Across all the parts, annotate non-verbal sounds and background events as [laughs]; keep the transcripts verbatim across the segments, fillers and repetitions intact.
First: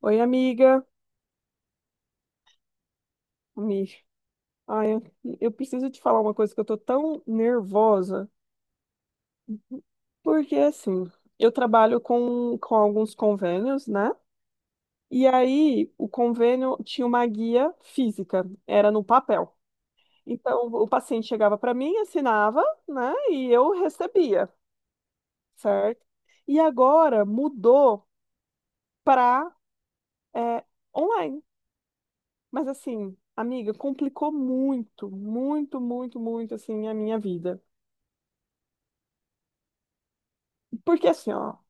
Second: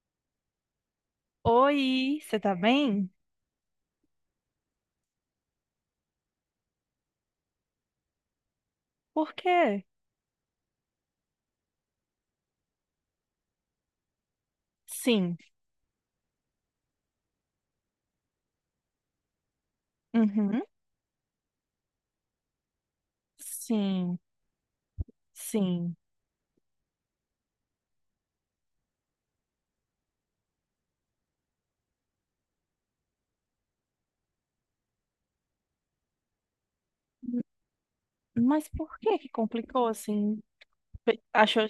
Oi, amiga. Oi, você tá bem? Ami. Ai, eu, eu preciso te falar uma coisa que eu tô tão nervosa, Por quê? porque assim, eu trabalho com, com alguns convênios, né? E Sim. aí, o convênio tinha uma guia física, era no papel. Uhum. Então, o paciente chegava para mim, assinava, né? E eu Sim. recebia, Sim. certo? E agora mudou para online. Mas assim, amiga, complicou muito, muito, muito, muito assim a minha M- vida. Mas por que que complicou assim? Porque Pe- assim, ó, Achou?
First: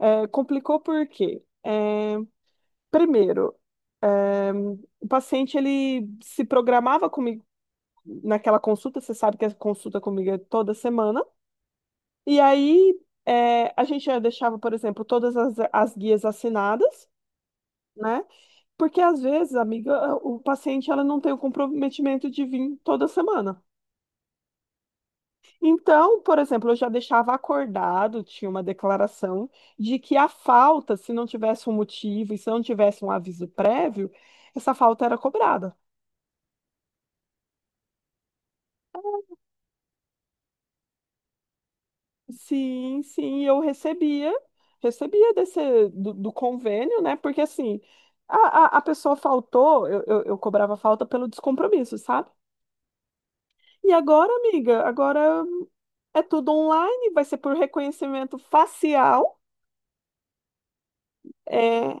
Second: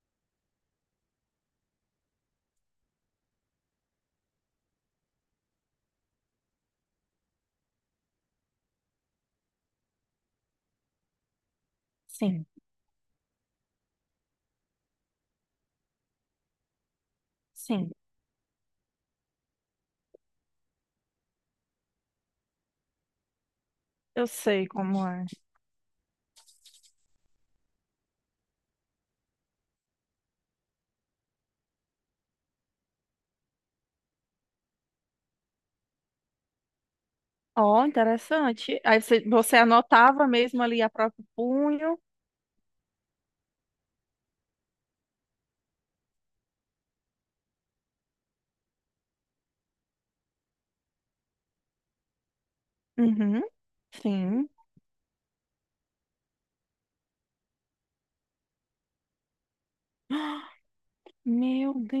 É, complicou por quê? É, primeiro, é, o paciente ele se programava comigo naquela consulta, você sabe que a consulta comigo é toda semana, e Sim. aí é, a gente já deixava, por exemplo, todas as, as guias assinadas, Sim. né? Porque às vezes, amiga, o paciente ela não tem o comprometimento de vir toda semana. Eu sei como é. Então, por exemplo, eu já deixava acordado, tinha uma declaração de que a falta, se não tivesse um motivo e se não tivesse um aviso prévio, essa falta era cobrada. Ó, interessante. Aí você, você anotava mesmo ali a próprio punho? Sim, sim, eu recebia, recebia desse, do, do convênio, né? Porque assim, a, a, a pessoa faltou, eu, eu, eu cobrava falta pelo descompromisso, sabe? Uhum. E agora, Sim. amiga, agora é tudo online, vai ser por reconhecimento facial. [gasps] Meu É,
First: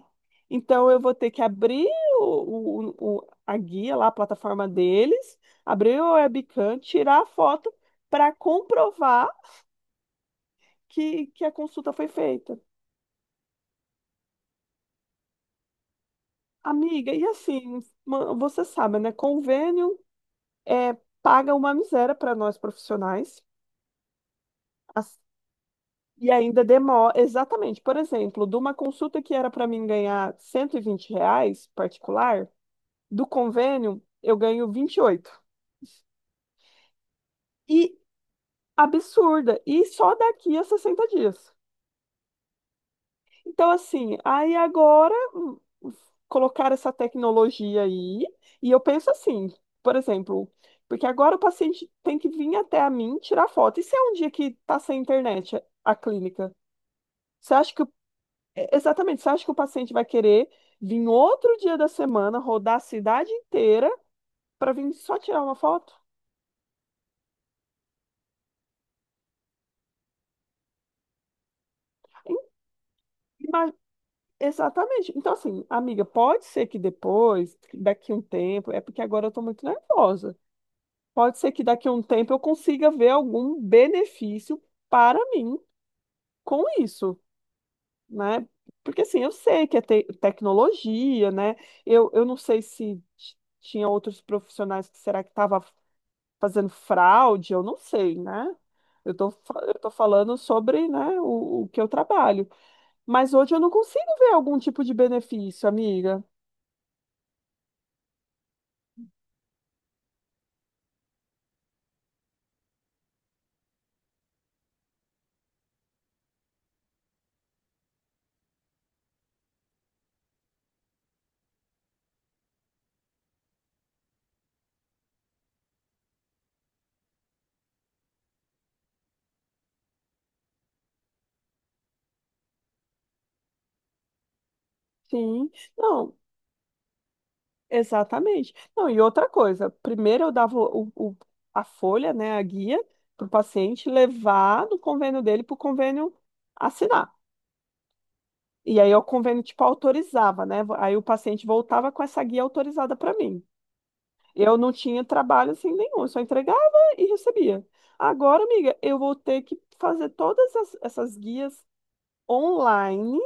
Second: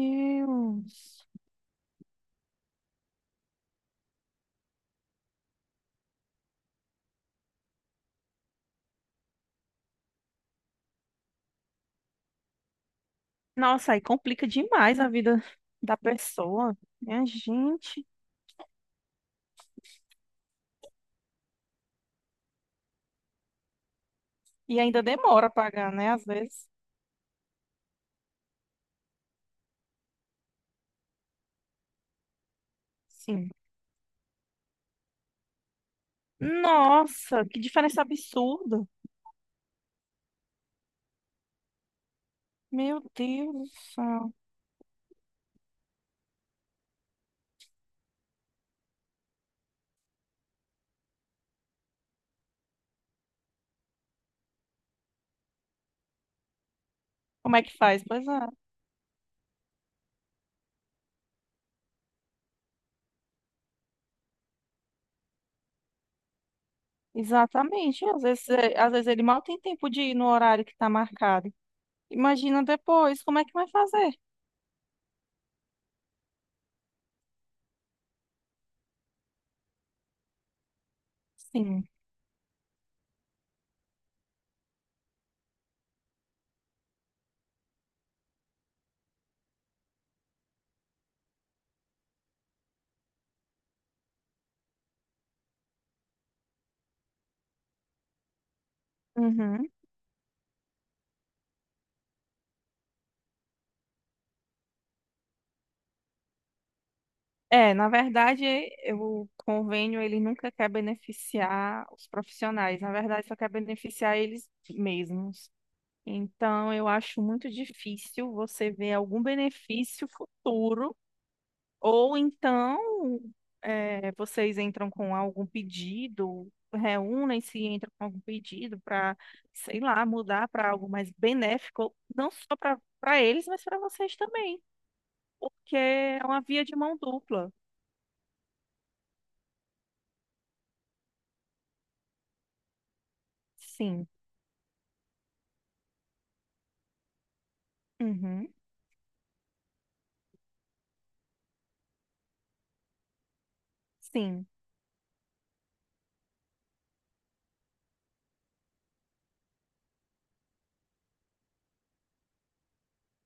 então eu vou ter que abrir o, o- o- a guia lá, a plataforma deles, abrir o webcam, tirar a foto para comprovar que, que a consulta foi feita. Nossa, aí complica demais a vida da pessoa. Amiga, e Minha assim, gente. ma- você sabe, né? Convênio é, paga uma miséria para nós profissionais E ainda as- demora a pagar, né? Às e ainda vezes. demora. Exatamente, por exemplo, de uma consulta que era para mim ganhar cento e vinte reais particular, do Sim. convênio eu ganho vinte e oito. Nossa, que diferença absurda. Absurda. E só daqui a sessenta dias. Meu Deus do Então, assim, céu. aí agora hum, colocar essa tecnologia aí, e eu penso assim, por exemplo, porque agora o paciente tem que vir até a mim tirar foto. E se é um dia que tá sem internet a a clínica? Você Como é acha que que, o- faz? Pois é, é, exatamente, você acha que o paciente vai querer vir outro dia da semana, rodar a cidade inteira para vir só tirar uma foto? exatamente. Às vezes, é, às vezes ele mal tem tempo de ir no horário que está marcado. Imagina depois, como é que vai fazer? Exatamente. Então, assim, amiga, pode ser que depois, daqui um tempo, é porque agora eu estou muito nervosa. Pode ser que Sim. daqui a um tempo eu consiga ver algum benefício para mim com isso, né? Porque, assim, eu sei que é te- tecnologia, né? Eu, eu não sei se t- tinha outros profissionais que será que estava fazendo fraude, eu não sei, né? Eu tô, fa- Uhum. eu tô falando sobre, né, o, o que eu trabalho. Mas hoje eu não consigo ver algum tipo de benefício, amiga. É, na verdade, é, o convênio ele nunca quer beneficiar os profissionais. Na verdade, só quer beneficiar eles mesmos. Então, eu acho muito difícil você ver algum benefício futuro. Ou então, eh, vocês entram com algum pedido, reúnem-se e entram com algum pedido para, sei lá, mudar para algo mais benéfico, não só para para eles, mas para vocês também, Sim, porque não, é uma via de mão dupla. exatamente. Não, e outra coisa, primeiro eu dava o, o- a folha, né, a guia, para o paciente Sim. levar do convênio dele para o convênio assinar. Uhum. E aí o convênio, tipo, autorizava, né? Aí o paciente voltava com essa guia autorizada para mim. Sim, Eu não tinha trabalho assim nenhum, eu só entregava e recebia. Agora, amiga, eu vou ter que fazer todas as- essas guias online,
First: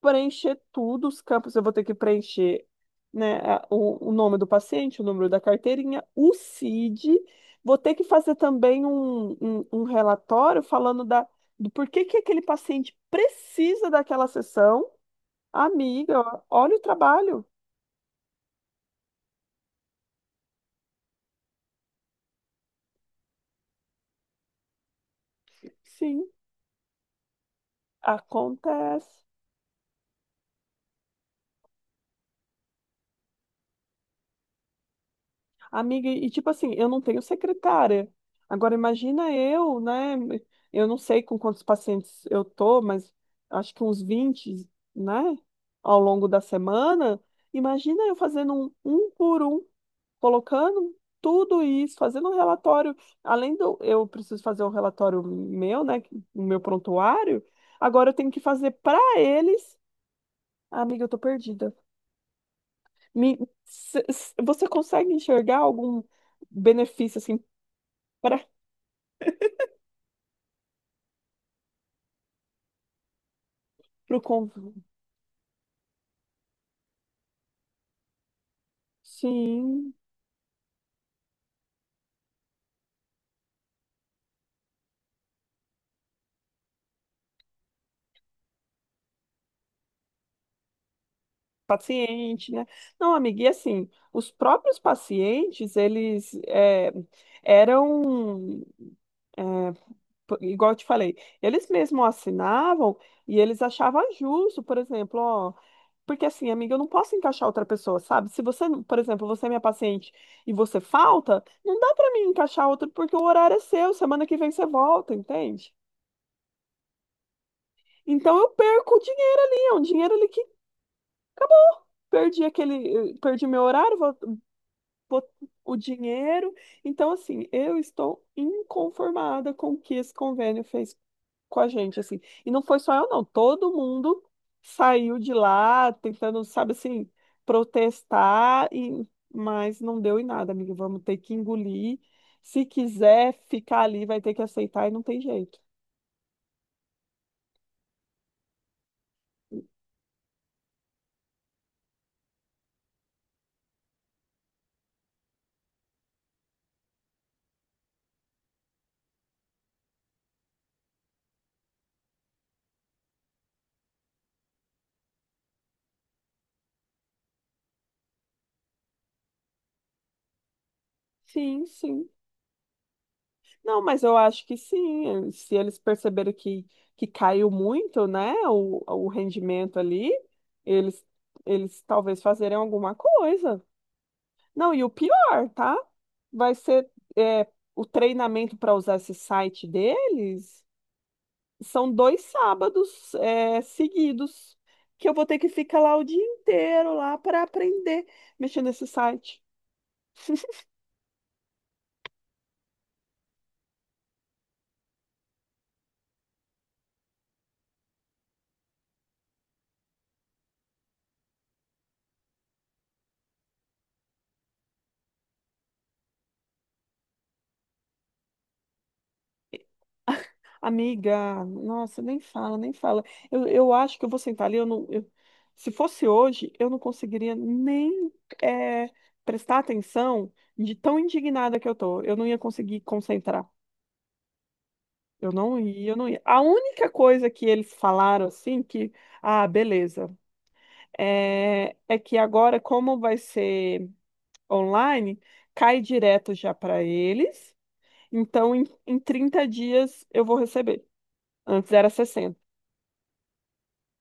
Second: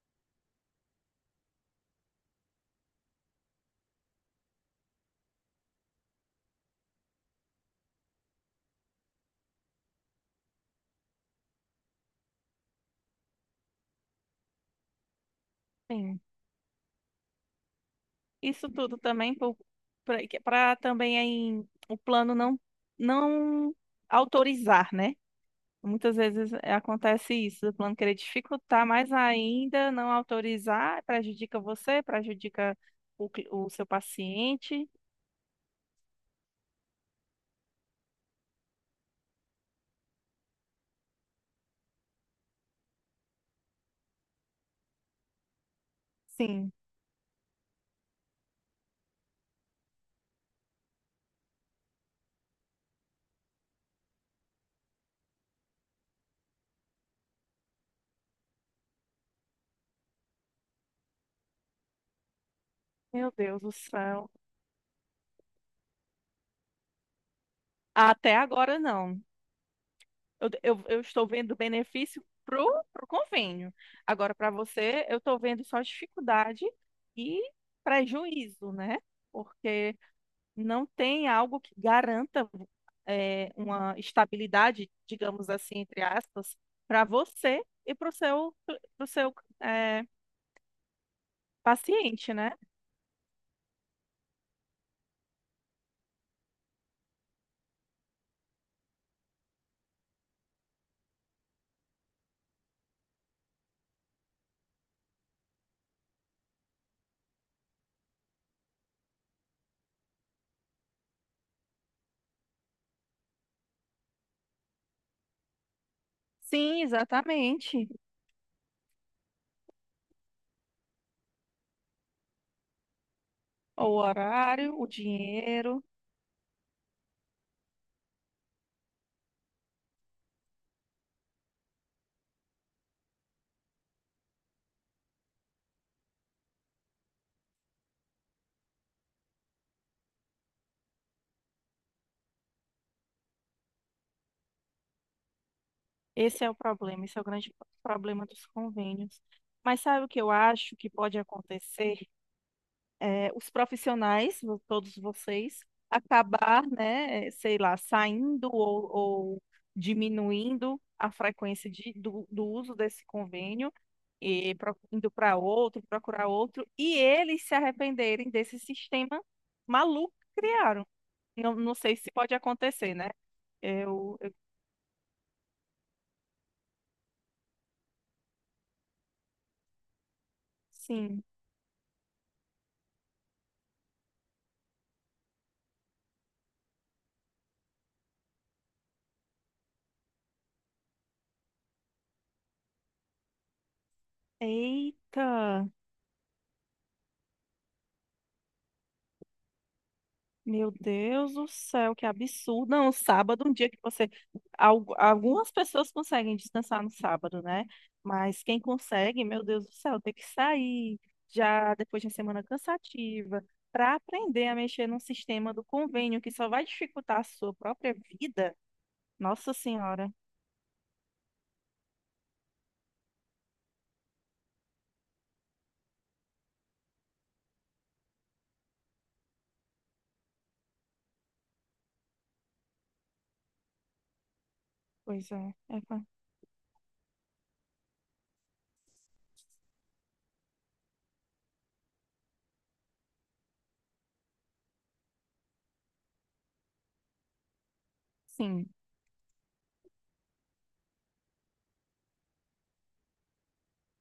preencher tudo, os campos eu vou ter que preencher, né, a- o, o nome do paciente, o número da carteirinha, o C I D, vou ter que fazer também um, um, um relatório falando da, do porquê que aquele paciente precisa daquela sessão. sim. Amiga, olha o trabalho. Isso tudo também para também aí, o plano não não autorizar, né? Muitas Sim, vezes é, acontece isso, do plano querer dificultar mais acontece. ainda, não autorizar, prejudica você, prejudica o, cli- o seu paciente. Amiga, e tipo assim, eu não tenho secretária. Agora imagina eu, né? Eu não sei com quantos pacientes eu tô, mas acho que uns vinte, né? Ao longo da Sim. semana. Imagina eu fazendo um, um por um, colocando tudo isso, fazendo um relatório. Além do eu preciso fazer o relatório meu, né? O meu prontuário. Agora eu tenho que fazer para eles. Amiga, eu tô perdida. Meu Me, Deus do se- céu. se- você consegue enxergar algum benefício assim? Até Para agora não. Eu, eu, eu estou vendo benefício pro, pro convênio. o Agora, para convívio. você, eu estou vendo só dificuldade e prejuízo, né? Sim, Porque não tem algo que garanta é, uma estabilidade, digamos assim, entre aspas, para você e para o seu, pro seu é, paciente, paciente, né? né? Não, amiga, e assim, os próprios pacientes, eles é, eram, é, p- igual eu te falei, eles mesmos assinavam e eles achavam justo, por exemplo, ó, porque assim, amiga, eu não posso encaixar outra pessoa, sabe? Se você, por exemplo, você é minha paciente e você falta, não dá para mim encaixar outro porque o horário é seu, semana que vem você volta, entende? Sim, exatamente. Então eu perco o dinheiro ali, é um dinheiro ali que perdi aquele, perdi meu O horário, vou, horário, o vou- o dinheiro, dinheiro. Então, assim, eu estou inconformada com o que esse convênio fez com a gente, assim. E não foi só eu, não. Todo mundo saiu de lá tentando, sabe assim, protestar, e, mas não deu em nada, amiga. Vamos ter que engolir. Se quiser ficar ali, vai ter que aceitar e não tem jeito. esse é o problema, esse é o grande problema dos convênios. Mas sabe o que eu acho que pode acontecer? É, os profissionais, vo- todos vocês, acabar, né, eh, sei lá, saindo ou, ou diminuindo a frequência de, do, do uso desse convênio, e pro- indo para outro, procurar outro, e eles se arrependerem desse sistema maluco que criaram. Não, Sim, não sei sim. se pode acontecer, né? Não, mas eu Eu, eu acho que sim. eh, Se eles perceberam que, que caiu muito, né, o, o rendimento ali, eles, sim. eles talvez fazerem alguma coisa. Não, e o pior, tá? Vai ser é, o treinamento para usar esse site deles. São dois sábados é, seguidos que eu vou ter que Eita! ficar lá o dia inteiro lá para aprender mexendo nesse site. Meu Deus do céu, que absurdo. Não, o sábado, é um dia que você. algu- Algumas pessoas conseguem descansar no sábado, né? Mas quem consegue, meu Deus do céu, tem que sair já depois de uma semana cansativa para aprender a mexer num sistema do convênio que só vai dificultar a sua própria vida. Nossa Senhora. Amiga, nossa, nem fala, nem fala. Eu, eu acho que eu vou sentar ali. Eu não, eu- se fosse hoje, eu não conseguiria nem é, prestar atenção de tão indignada que eu tô. Eu não ia conseguir concentrar. Pois Eu é. não é ia, eu fa- não ia. A única coisa que eles falaram assim que, ah, beleza, é, é que agora como vai ser online, cai direto já para eles. Então em, Sim. em trinta dias eu vou receber. Antes era sessenta.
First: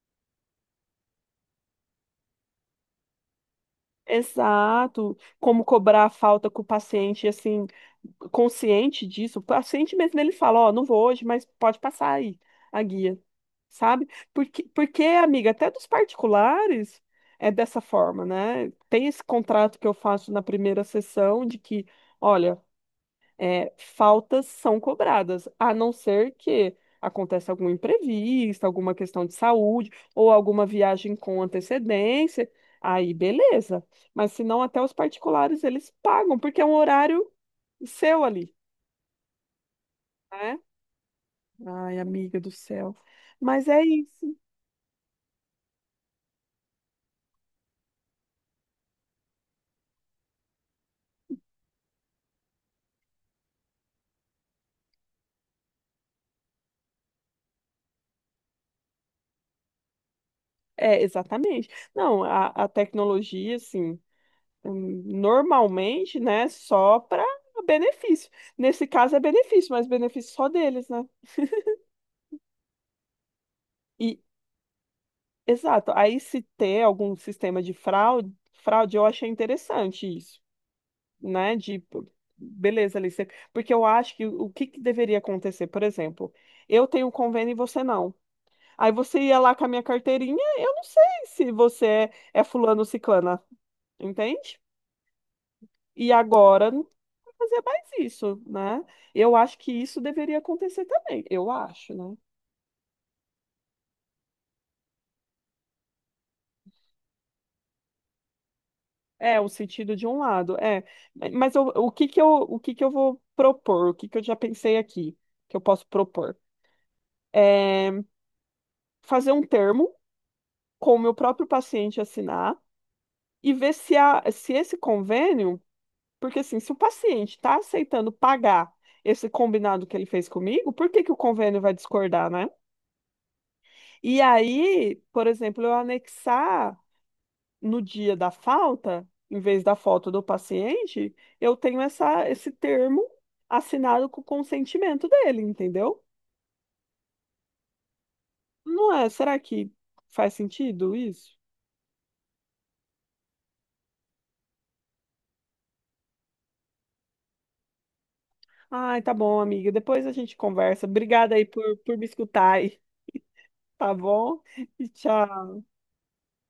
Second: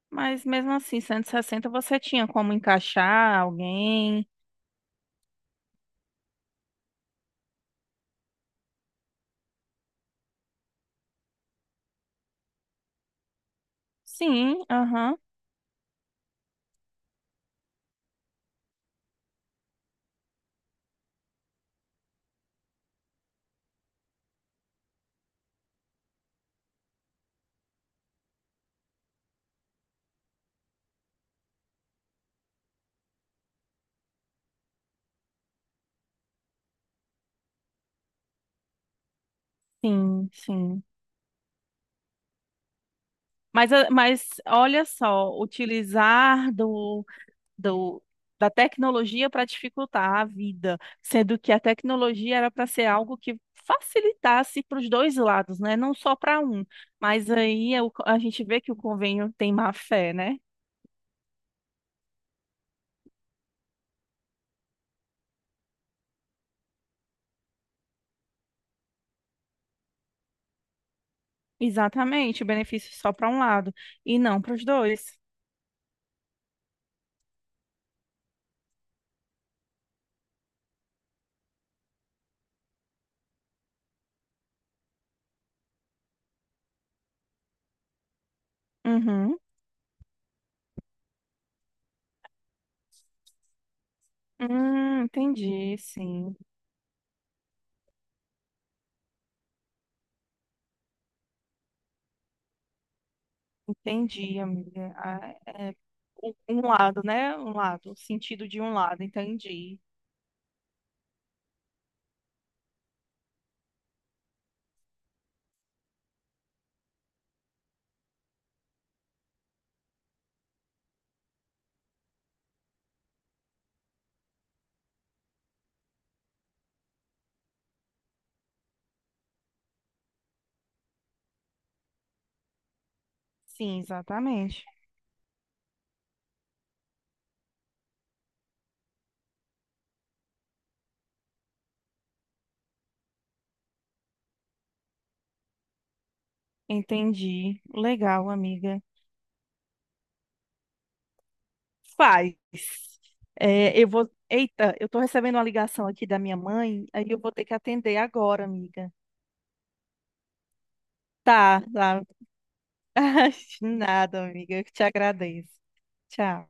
Mas mesmo assim, cento e sessenta você tinha como encaixar alguém? Exato. Como cobrar a falta com o paciente, assim, consciente disso. O paciente mesmo, ele fala, ó, não vou hoje, mas pode passar aí a guia, sabe? Porque, Sim, porque, aham. amiga, até dos particulares é dessa forma, né? Tem esse contrato que eu faço na primeira sessão de que, olha, é, faltas são cobradas, a não ser que aconteça algum imprevisto, alguma questão de saúde ou alguma viagem com antecedência, aí beleza. Mas se não, até os particulares eles pagam, porque é um horário seu ali, Sim, né? sim. Ai, amiga do céu. Mas Mas, é a- mas isso. olha só, utilizar do, do, da tecnologia para dificultar a vida, sendo que a tecnologia era para ser algo que facilitasse para os dois lados, né? Não só para um. Mas aí é o- a gente vê que o convênio tem má fé, né? É, exatamente. Não, a, a tecnologia, assim, hum, normalmente, né, só para benefício. Nesse caso é benefício, mas benefício só deles, né? Exatamente, o benefício só para um lado E, e não para os dois. exato, aí se ter algum sistema de fraude, fraude, eu achei interessante isso, né? De, beleza, ali, você- porque eu acho que o que que deveria acontecer, por exemplo, eu tenho um convênio e você não. Aí você Uhum. ia lá com a minha carteirinha, eu não sei se você é, é fulano ou ciclana, entende? Hum, entendi, E sim. agora não vai fazer mais isso, né? Eu acho que isso deveria acontecer também, eu acho, né? Entendi, amiga. Ah, é, um um lado, né? Um lado, o sentido de um lado, É, o entendi. sentido de um lado, é. Mas eu- o que que eu, o que que eu vou propor? O que que eu já pensei aqui que eu posso propor? É fazer um termo com o meu próprio paciente assinar e ver se, a, se esse convênio, porque assim, se o paciente está aceitando pagar esse combinado que ele fez comigo, por que que o convênio vai discordar, né? Sim, E exatamente. aí, por exemplo, eu anexar no dia da falta, em vez da foto do paciente, eu tenho essa, esse termo assinado com o consentimento dele, entendeu? Entendi. Legal, amiga. Não é? Será que faz sentido isso? Faz. É, eu vou. Eita, eu tô recebendo uma ligação aqui da minha mãe, aí eu vou ter que atender agora, amiga. Ai, tá bom, amiga. Depois a gente conversa. Obrigada aí Tá, por, por tá. me escutar aí, [laughs] tá Nada, bom? amiga. Eu que te E tchau. agradeço. Tchau.